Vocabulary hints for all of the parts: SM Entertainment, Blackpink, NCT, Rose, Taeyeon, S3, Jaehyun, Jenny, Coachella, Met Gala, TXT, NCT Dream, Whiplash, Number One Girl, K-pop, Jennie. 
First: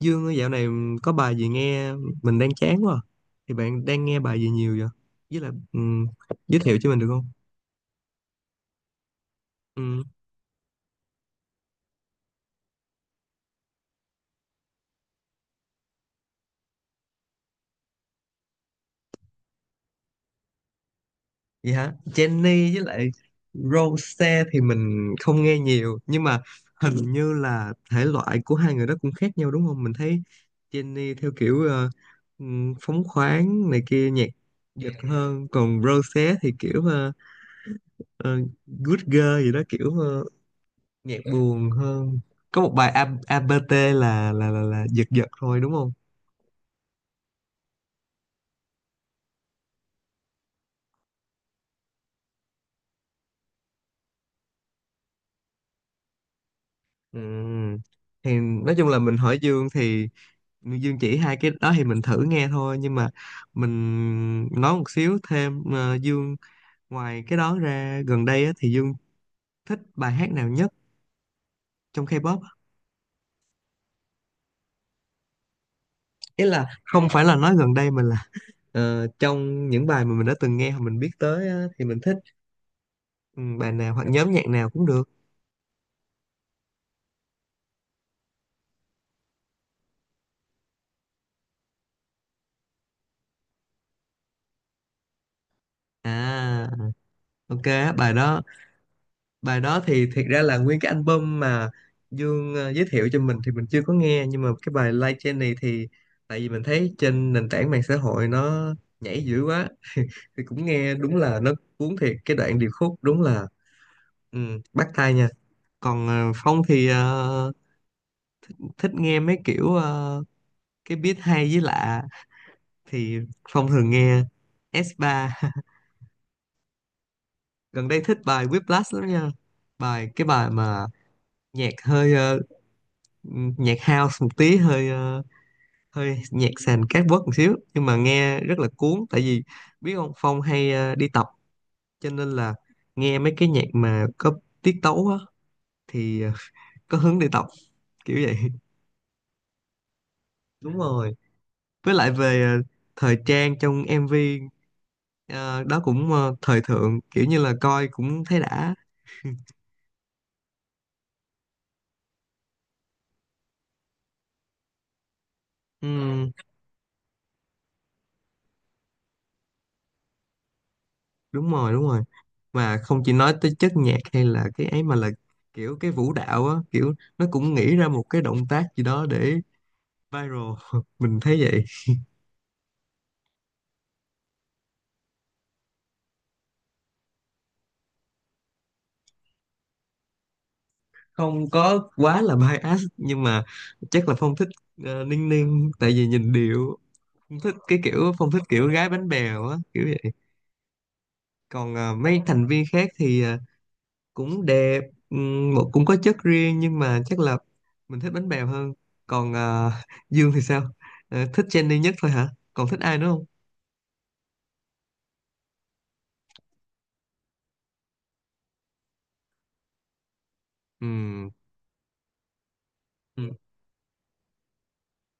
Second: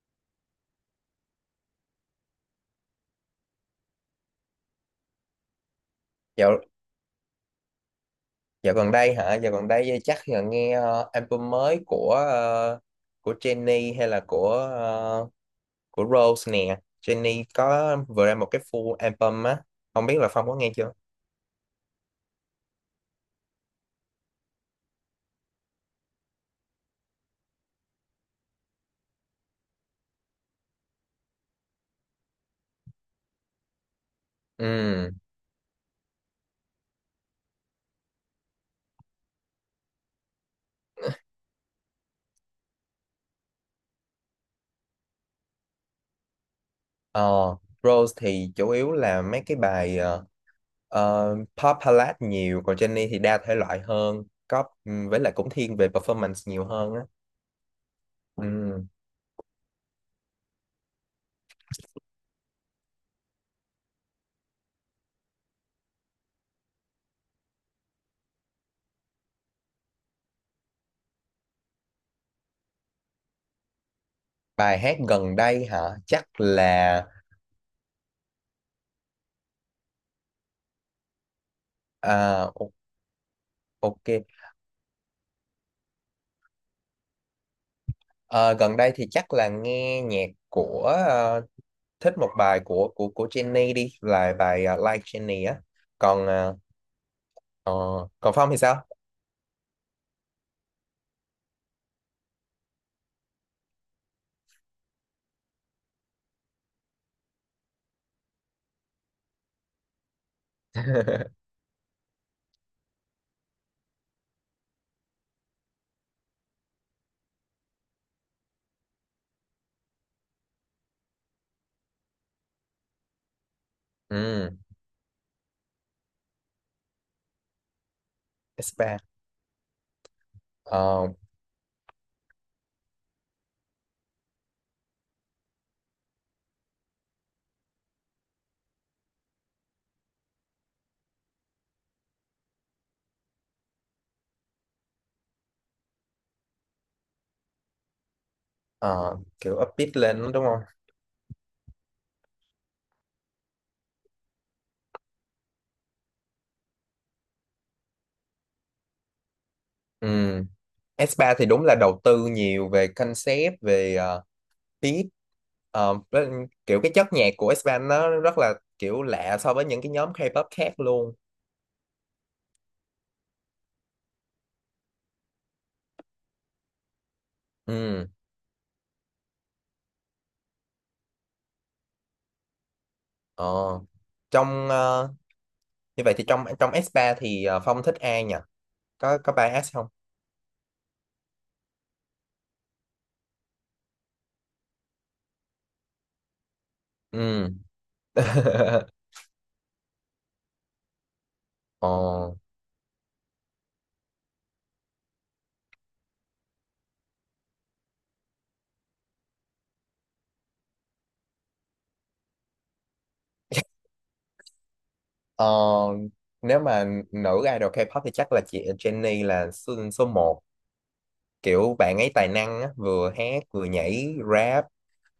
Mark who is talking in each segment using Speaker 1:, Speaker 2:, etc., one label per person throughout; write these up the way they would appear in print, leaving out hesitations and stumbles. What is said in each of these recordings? Speaker 1: Dương ơi, dạo này có bài gì nghe mình đang chán quá à. Thì bạn đang nghe bài gì nhiều vậy? Với lại giới
Speaker 2: Dạo,
Speaker 1: thiệu cho mình được không?
Speaker 2: dạo gần đây hả? Dạo gần đây
Speaker 1: Ừm.
Speaker 2: chắc là nghe album mới của Jennie hay là của Rose nè. Jennie có vừa ra một cái full album á. Không biết là Phong có nghe chưa?
Speaker 1: Vậy hả? Jenny với lại Rose thì mình không nghe nhiều nhưng mà hình như là thể loại của hai người đó cũng khác nhau đúng không? Mình thấy Jenny theo kiểu phóng khoáng này kia, nhạc giật
Speaker 2: Ừ.
Speaker 1: hơn, còn Rose thì kiểu ờ, good girl gì đó, kiểu nhạc buồn hơn. Có một bài ABT là giật giật thôi đúng không?
Speaker 2: Ờ, Rose thì chủ yếu là mấy cái bài pop ballad nhiều, còn Jennie thì đa thể loại hơn, có với lại cũng thiên về performance nhiều hơn á.
Speaker 1: Ừm. Thì nói
Speaker 2: Ừ.
Speaker 1: chung là mình hỏi Dương, thì Dương chỉ hai cái đó thì mình thử nghe thôi, nhưng mà mình nói một xíu thêm Dương, ngoài cái đó ra gần đây á, thì Dương thích bài hát nào nhất trong K-pop á?
Speaker 2: Bài hát gần đây hả? Chắc
Speaker 1: Ý là
Speaker 2: là
Speaker 1: không phải là nói gần đây mà là trong những bài mà mình đã từng nghe hoặc mình biết tới á, thì mình thích,
Speaker 2: à, o-
Speaker 1: ừ, bài nào hoặc
Speaker 2: ok.
Speaker 1: nhóm nhạc nào cũng được.
Speaker 2: Ờ, Gần đây thì chắc là nghe nhạc của ờ, thích một bài của Jenny đi, là bài Like Jenny á. Còn ờ,
Speaker 1: À, ok.
Speaker 2: ờ,
Speaker 1: bài
Speaker 2: còn
Speaker 1: đó
Speaker 2: Phong thì sao?
Speaker 1: bài đó thì thiệt ra là nguyên cái album mà Dương giới thiệu cho mình thì mình chưa có nghe, nhưng mà cái bài Like Jenny thì tại vì mình thấy trên nền tảng mạng xã hội nó nhảy dữ quá, thì cũng nghe đúng là nó cuốn thiệt. Cái đoạn điệp khúc đúng là, ừ, bắt tai nha. Còn Phong thì thích nghe mấy kiểu cái beat hay với lạ, thì Phong thường nghe
Speaker 2: Ừ,
Speaker 1: S3 gần đây thích bài
Speaker 2: S3,
Speaker 1: Whiplash lắm nha. Cái bài mà
Speaker 2: ờ,
Speaker 1: nhạc hơi nhạc house một tí, hơi hơi nhạc sàn cát bớt một xíu nhưng mà nghe rất là cuốn, tại vì biết không, Phong hay đi tập cho nên là nghe mấy cái nhạc mà có tiết tấu á, thì có hứng đi tập kiểu vậy.
Speaker 2: ờ, kiểu upbeat lên đúng không?
Speaker 1: Đúng rồi, với lại về thời trang trong MV ờ, đó cũng thời thượng, kiểu như là coi cũng thấy đã.
Speaker 2: Ừ. S3 thì đúng là đầu tư nhiều về concept, về beat. Ờ, với-
Speaker 1: Ừm.
Speaker 2: Kiểu cái chất nhạc của S3 nó rất là kiểu lạ so với những cái nhóm K-pop khác luôn.
Speaker 1: Đúng rồi, đúng rồi, mà không chỉ nói tới chất nhạc hay là cái ấy mà là kiểu cái vũ đạo á, kiểu nó cũng nghĩ ra một
Speaker 2: Ừ.
Speaker 1: cái động tác gì đó để viral mình thấy vậy.
Speaker 2: Ờ. Trong ờ, Như vậy thì trong trong S3 thì Phong thích ai nhỉ? Có 3S không?
Speaker 1: Không có quá là bias nhưng mà chắc là Phong thích Ninh Ninh, tại vì nhìn điệu. Phong
Speaker 2: Ừ.
Speaker 1: thích cái kiểu, Phong thích kiểu gái bánh bèo á, kiểu vậy. Còn
Speaker 2: Ờ,
Speaker 1: mấy thành viên khác thì cũng đẹp, một cũng có chất riêng nhưng mà chắc là mình thích bánh bèo hơn. Còn Dương thì sao? Ờ, thích Jennie nhất thôi hả? Còn thích ai nữa không?
Speaker 2: ờ, Nếu mà nữ idol K-pop thì chắc là chị Jennie là số 1.
Speaker 1: Ừm.
Speaker 2: Kiểu bạn ấy tài năng á, vừa
Speaker 1: Ừm.
Speaker 2: hát, vừa nhảy, rap,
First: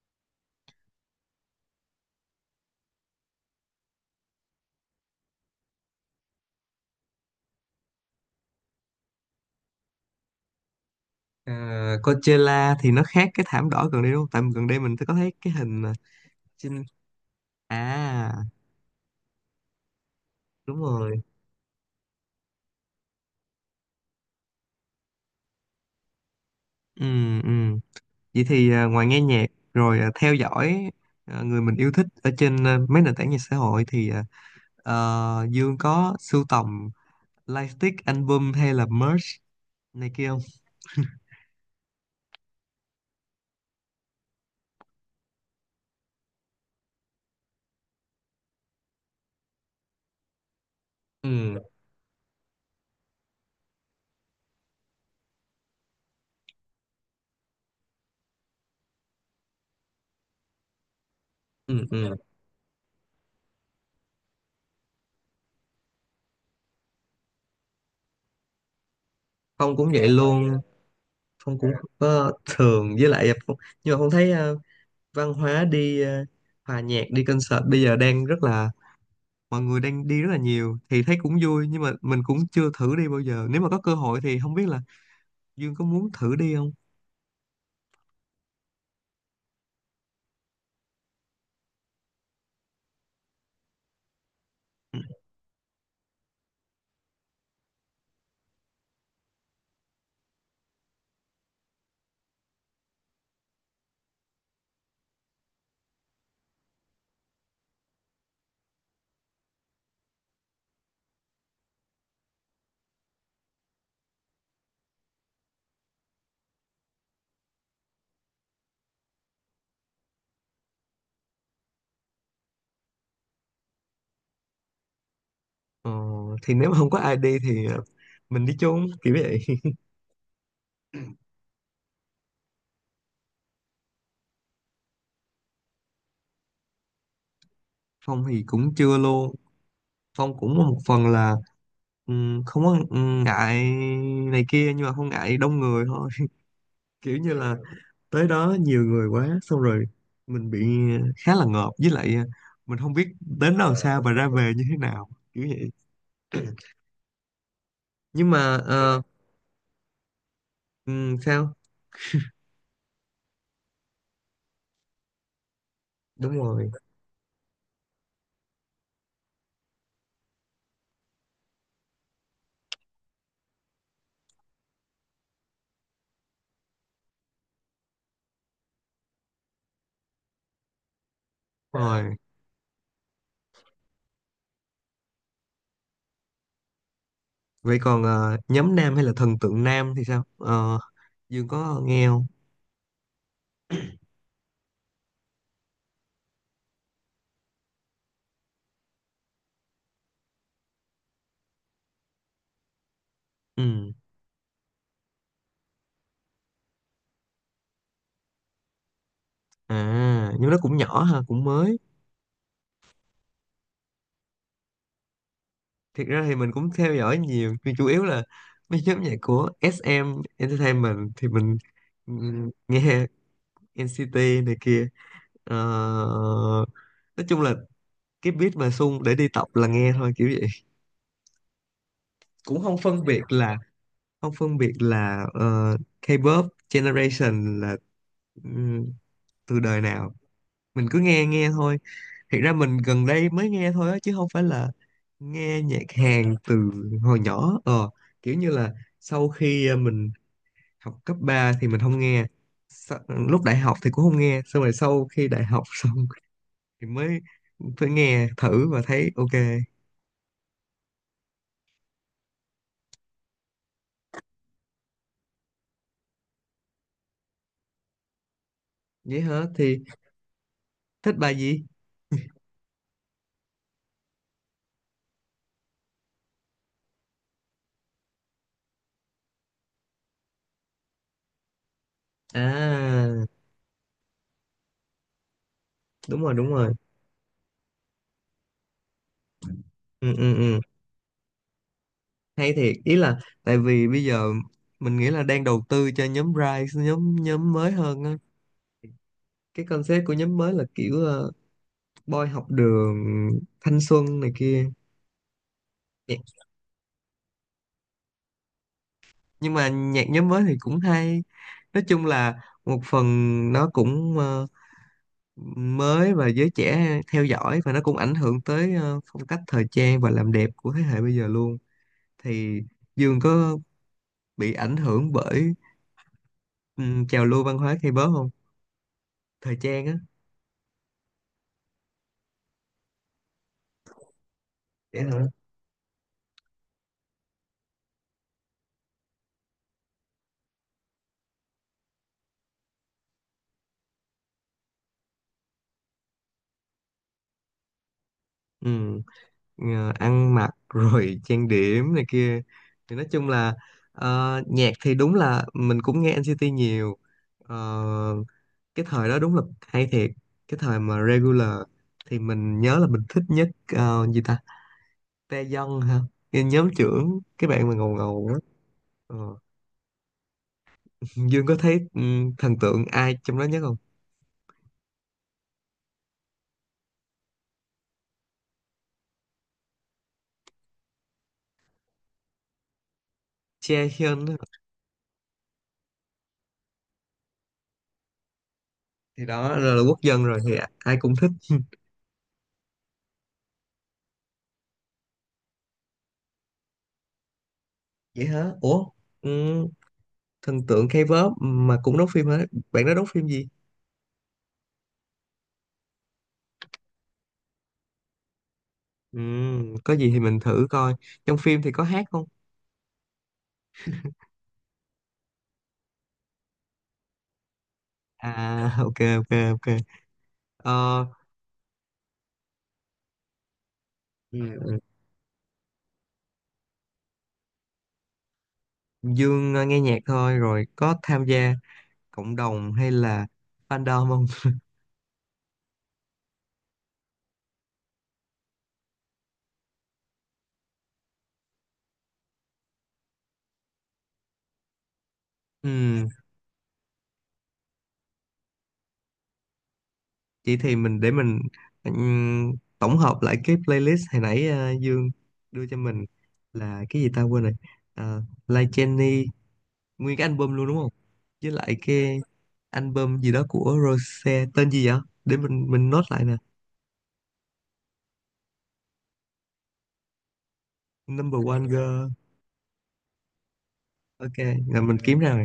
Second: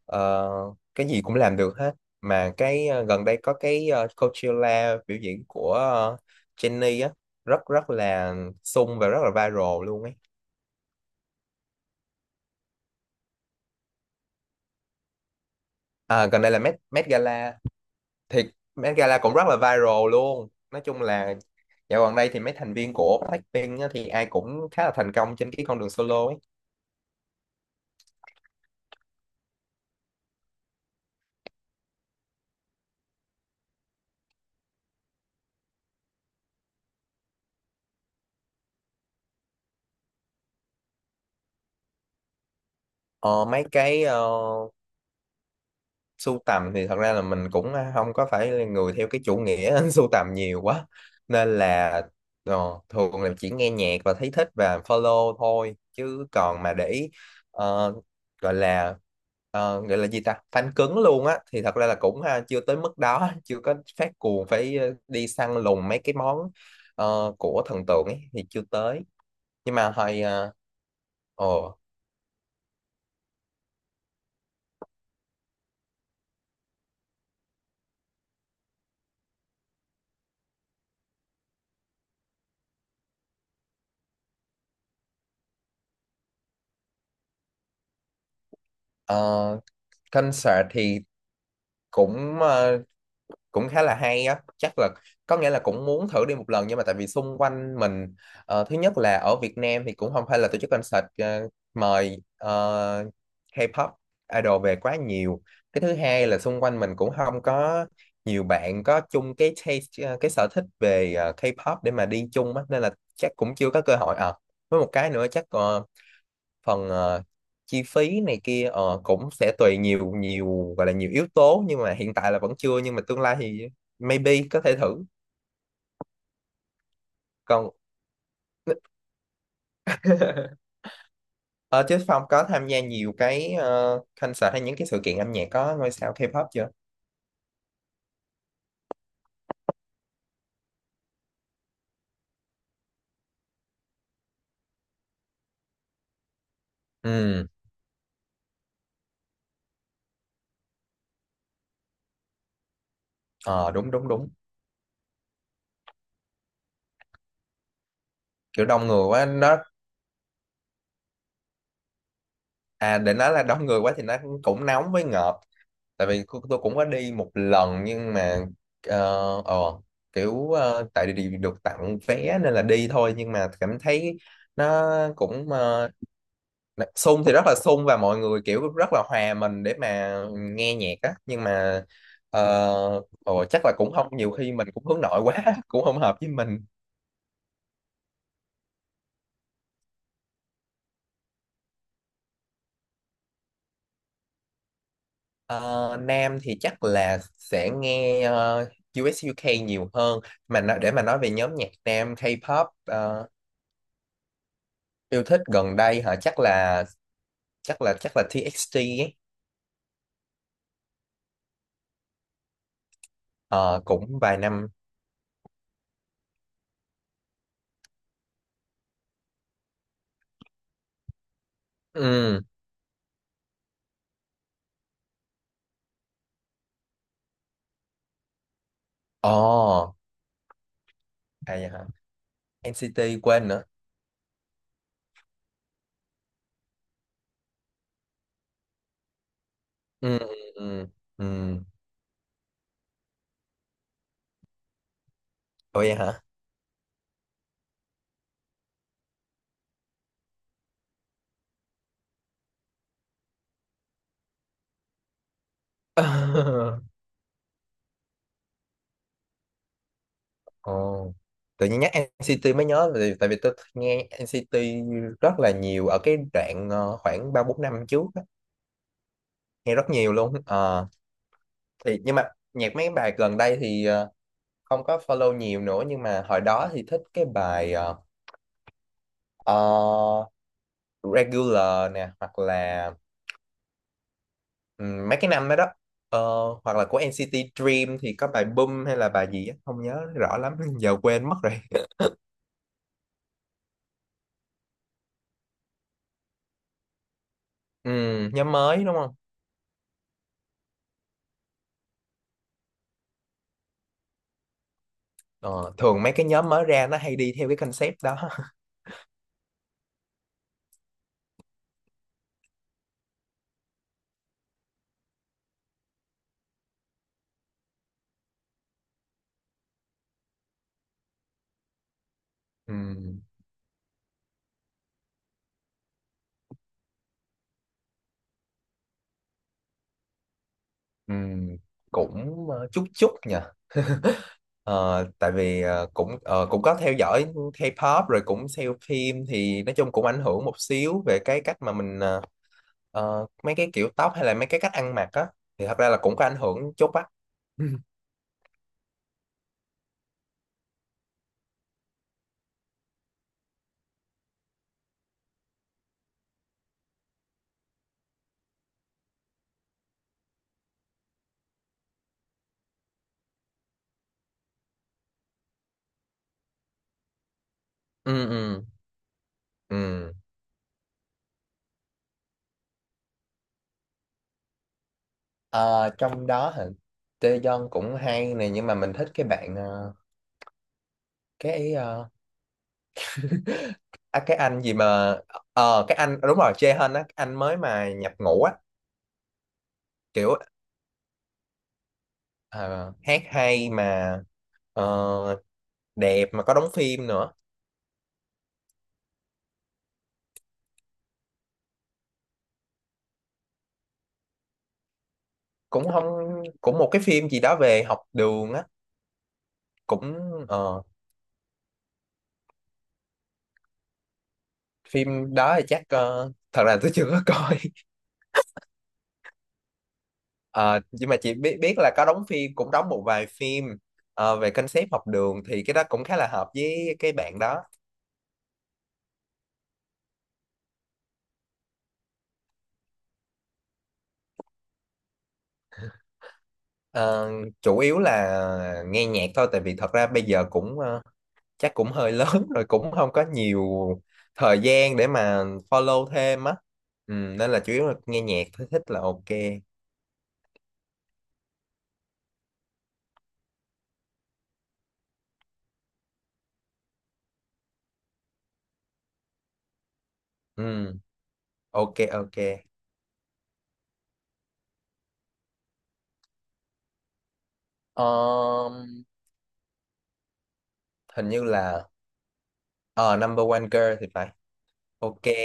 Speaker 2: ờ, cái gì cũng làm được hết. Mà cái, gần đây có cái, Coachella biểu diễn của Jennie á, rất rất là sung và rất là viral luôn ấy.
Speaker 1: Ờ, Coachella thì nó khác cái thảm đỏ gần đây đúng không? Tại gần đây mình có thấy cái hình mà
Speaker 2: À, gần đây là Met,
Speaker 1: trên
Speaker 2: Met Gala,
Speaker 1: à.
Speaker 2: thì Met Gala cũng rất là viral luôn.
Speaker 1: Đúng
Speaker 2: Nói chung
Speaker 1: rồi.
Speaker 2: là dạo gần đây thì mấy thành viên của Blackpink á, thì ai cũng khá là thành công trên cái con đường solo ấy.
Speaker 1: Ừ, ừ. Vậy thì ngoài nghe nhạc rồi, theo dõi, người mình yêu thích ở trên mấy nền tảng mạng xã hội thì, Dương có sưu tầm lightstick, album hay là merch này kia không?
Speaker 2: Ờ, Mấy cái, sưu tầm thì thật ra là mình cũng không có phải là người theo cái chủ nghĩa sưu tầm nhiều quá, nên
Speaker 1: Ừ,
Speaker 2: là thường là chỉ nghe nhạc và thấy thích và follow thôi, chứ còn mà để ý, ờ, gọi là gọi là gì ta, fan cứng luôn á, thì thật
Speaker 1: ừ,
Speaker 2: ra là
Speaker 1: ừ.
Speaker 2: cũng ha, chưa tới mức đó. Chưa có phát cuồng phải đi săn lùng mấy cái món của thần tượng ấy thì chưa tới. Nhưng
Speaker 1: Phong
Speaker 2: mà
Speaker 1: cũng vậy
Speaker 2: hồi ờ,
Speaker 1: luôn. Phong cũng
Speaker 2: ồ
Speaker 1: không có thường với lại Phong, nhưng mà Phong thấy văn hóa đi hòa nhạc, đi concert bây giờ đang rất là, mọi người đang đi rất là nhiều, thì thấy cũng vui nhưng mà mình cũng chưa thử đi bao giờ. Nếu mà có cơ hội thì không biết là Dương có muốn thử đi không?
Speaker 2: ờ, Concert thì cũng ờ, cũng khá là hay á, chắc là
Speaker 1: Ừ.
Speaker 2: có nghĩa là cũng muốn thử đi một lần, nhưng mà tại vì xung quanh mình thứ nhất là ở Việt Nam thì cũng không phải là tổ chức concert mời K-pop idol về quá nhiều. Cái thứ hai là xung quanh mình cũng không có nhiều bạn có chung cái taste, cái sở thích về K-pop để mà đi chung á, nên là chắc cũng chưa có cơ hội à. Với một cái nữa chắc phần chi phí này kia cũng sẽ tùy nhiều, nhiều gọi là nhiều yếu tố, nhưng mà hiện tại là vẫn chưa, nhưng mà tương lai thì maybe có thể thử.
Speaker 1: Ờ, thì nếu mà không có ai đi thì
Speaker 2: Còn
Speaker 1: mình đi chung kiểu vậy
Speaker 2: ờ, chứ Phong có tham gia nhiều cái concert hay những cái sự kiện âm nhạc có ngôi sao K-pop chưa?
Speaker 1: Phong thì cũng chưa luôn. Phong cũng một phần là không có ngại này kia nhưng mà không ngại đông người thôi kiểu như
Speaker 2: Ừ.
Speaker 1: là tới đó nhiều người quá xong rồi mình bị khá là ngợp, với lại mình không biết đến
Speaker 2: ờ
Speaker 1: đâu
Speaker 2: Đúng,
Speaker 1: sao
Speaker 2: đúng,
Speaker 1: và ra
Speaker 2: đúng.
Speaker 1: về như thế nào kiểu vậy. Nhưng mà
Speaker 2: Kiểu đông người quá nó,
Speaker 1: sao.
Speaker 2: à, để nói là đông người quá thì nó cũng nóng với ngợp. Tại vì
Speaker 1: Đúng
Speaker 2: tôi
Speaker 1: rồi,
Speaker 2: cũng có đi một lần, nhưng mà ờ ờ, kiểu, tại vì được tặng vé nên là đi thôi, nhưng mà cảm thấy nó cũng, sung thì rất là sung và mọi người kiểu rất là hòa mình để mà nghe nhạc á, nhưng
Speaker 1: đúng
Speaker 2: mà
Speaker 1: rồi.
Speaker 2: ờ, chắc là cũng không, nhiều khi mình cũng hướng nội quá cũng không hợp với mình.
Speaker 1: Vậy còn nhóm nam hay là thần tượng nam thì sao? Ờ, Dương có nghe không?
Speaker 2: Ờ, Nam thì chắc là sẽ nghe US UK nhiều hơn. Mà nó, để mà nói về nhóm nhạc Nam K-pop
Speaker 1: Ừ.
Speaker 2: yêu thích gần đây hả, chắc là TXT ấy.
Speaker 1: À, nhưng nó cũng nhỏ ha, cũng mới.
Speaker 2: Ờ, cũng vài năm.
Speaker 1: Thiệt ra thì mình cũng theo dõi nhiều, nhưng chủ yếu là mấy nhóm nhạc của SM Entertainment thì mình,
Speaker 2: Ừ.
Speaker 1: nghe NCT này kia. Ờ, nói chung là cái beat mà sung để đi
Speaker 2: Ồ.
Speaker 1: tập là nghe thôi kiểu vậy.
Speaker 2: À, vậy hả?
Speaker 1: Cũng không phân
Speaker 2: NCT
Speaker 1: biệt
Speaker 2: quên
Speaker 1: là,
Speaker 2: nữa.
Speaker 1: K-pop generation là, ừm, từ đời nào.
Speaker 2: Ừ, ừ,
Speaker 1: Mình
Speaker 2: ừ,
Speaker 1: cứ nghe nghe
Speaker 2: ừ.
Speaker 1: thôi. Thiệt ra mình gần đây mới nghe thôi á, chứ không phải là nghe
Speaker 2: Ủa,
Speaker 1: nhạc
Speaker 2: vậy hả?
Speaker 1: Hàn từ hồi nhỏ ờ, kiểu như là sau khi mình học cấp 3 thì mình không nghe. Lúc đại học thì cũng không nghe, xong rồi sau khi đại học xong thì mới, mới nghe thử và thấy ok.
Speaker 2: Ồ, tự nhiên nhắc NCT mới nhớ, tại tại vì tôi nghe NCT rất là nhiều ở cái đoạn, khoảng 3 4 năm trước á.
Speaker 1: Vậy hả,
Speaker 2: Nghe
Speaker 1: thì
Speaker 2: rất nhiều luôn. Ờ,
Speaker 1: thích bài gì?
Speaker 2: thì nhưng mà nhạc mấy bài gần đây thì không có follow nhiều nữa, nhưng mà hồi đó thì thích cái bài ờ, Regular nè, hoặc là
Speaker 1: À,
Speaker 2: mấy cái năm đó đó.
Speaker 1: đúng
Speaker 2: Ờ,
Speaker 1: rồi, đúng rồi.
Speaker 2: Hoặc là của NCT Dream thì có bài Boom hay là bài gì á, không nhớ
Speaker 1: Ừ, ừ,
Speaker 2: rõ lắm,
Speaker 1: ừ.
Speaker 2: giờ quên mất rồi.
Speaker 1: Hay thiệt. Ý là tại vì bây giờ mình nghĩ là đang đầu tư cho nhóm Rise, nhóm nhóm mới hơn á.
Speaker 2: Nhóm mới đúng không?
Speaker 1: Cái concept của nhóm mới là kiểu Boy học đường, thanh xuân này kia.
Speaker 2: Ờ, Thường mấy
Speaker 1: Nhạc-
Speaker 2: cái nhóm mới ra nó hay đi theo cái concept đó.
Speaker 1: nhưng mà nhạc nhóm mới thì cũng hay, nói chung là một phần nó cũng mới và giới trẻ theo dõi, và nó cũng ảnh hưởng tới phong cách thời trang và làm đẹp của thế hệ bây giờ luôn. Thì Dương
Speaker 2: Ừm,
Speaker 1: có bị ảnh hưởng bởi trào lưu văn hóa K-pop không? Thời trang á.
Speaker 2: ừm, cũng chút chút nhỉ.
Speaker 1: Vậy
Speaker 2: Ờ,
Speaker 1: hả?
Speaker 2: Tại vì cũng, cũng có theo dõi K-pop rồi cũng xem phim, thì nói chung cũng ảnh hưởng một xíu về cái cách mà mình, mấy cái kiểu tóc hay là mấy cái cách ăn mặc á, thì thật ra là cũng có ảnh hưởng chút á. Ừ,
Speaker 1: Ừ. Ờ, ăn mặc rồi trang điểm này kia. Thì nói chung là nhạc thì đúng là mình cũng nghe NCT nhiều. Ờ, cái thời đó đúng là hay thiệt. Cái thời mà regular thì mình nhớ là mình thích nhất gì ta, Taeyeon ha, cái nhóm trưởng, cái bạn mà ngầu ngầu
Speaker 2: ừ,
Speaker 1: đó.
Speaker 2: ừ,
Speaker 1: Ờ.
Speaker 2: ừ.
Speaker 1: Dương có thấy, ừ, thần tượng ai trong đó nhất không?
Speaker 2: Ờ, Trong đó hả? Taeyeon cũng hay này, nhưng mà mình thích cái bạn, cái ờ, à,
Speaker 1: Jaehyun á.
Speaker 2: cái anh gì mà, cái anh đúng rồi, Jaehyun á, cái anh mới mà nhập ngũ á,
Speaker 1: Thì đó là quốc dân
Speaker 2: kiểu
Speaker 1: rồi thì ai cũng thích.
Speaker 2: ờ, hát hay mà ờ, đẹp mà có đóng phim nữa.
Speaker 1: Vậy hả, ủa? Ừ, thần tượng K-pop mà cũng đóng phim hả? Bạn đó đóng phim gì?
Speaker 2: Cũng không, cũng một cái phim gì đó về học đường á,
Speaker 1: Ừ, có gì
Speaker 2: cũng,
Speaker 1: thì mình thử
Speaker 2: ờ,
Speaker 1: coi. Trong phim thì có hát không?
Speaker 2: phim đó thì chắc thật là tôi chưa có coi.
Speaker 1: À, ok, ok, ok.
Speaker 2: Ờ,
Speaker 1: Ờ,
Speaker 2: nhưng mà chị biết biết là có đóng phim, cũng đóng một vài phim
Speaker 1: ừ,
Speaker 2: về
Speaker 1: ừ.
Speaker 2: concept học đường, thì cái đó cũng khá là hợp với cái bạn đó.
Speaker 1: Dương nghe nhạc thôi, rồi có tham gia cộng đồng hay là fandom không?
Speaker 2: Ờ, Chủ yếu là nghe nhạc thôi, tại vì thật ra bây giờ cũng, chắc cũng hơi lớn rồi cũng không có nhiều thời gian để mà follow
Speaker 1: Ừ,
Speaker 2: thêm á. Ừ, nên là chủ yếu là nghe nhạc thôi, thích là ok.
Speaker 1: vậy thì mình để mình ừm, tổng hợp lại cái playlist hồi nãy Dương đưa cho mình là cái gì ta quên rồi. Like Jenny, nguyên cái album luôn đúng không?
Speaker 2: Ừ,
Speaker 1: Với lại
Speaker 2: ok.
Speaker 1: cái
Speaker 2: Ok.
Speaker 1: album gì đó của Rose, tên gì vậy? Để mình note lại nè.
Speaker 2: Ờm, Hình
Speaker 1: Number
Speaker 2: như
Speaker 1: One
Speaker 2: là,
Speaker 1: Girl.
Speaker 2: ờ, number one girl thì phải.
Speaker 1: Ok, rồi mình kiếm
Speaker 2: Ok.
Speaker 1: ra rồi.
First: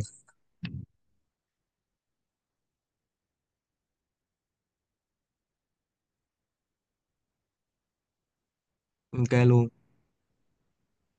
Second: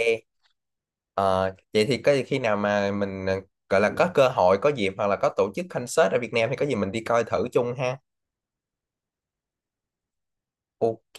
Speaker 2: Ờ, Vậy thì có khi nào mà mình, gọi là có cơ hội, có dịp hoặc là có tổ chức concert ở Việt Nam thì có gì mình đi coi thử chung ha.
Speaker 1: Ok luôn.
Speaker 2: Ok.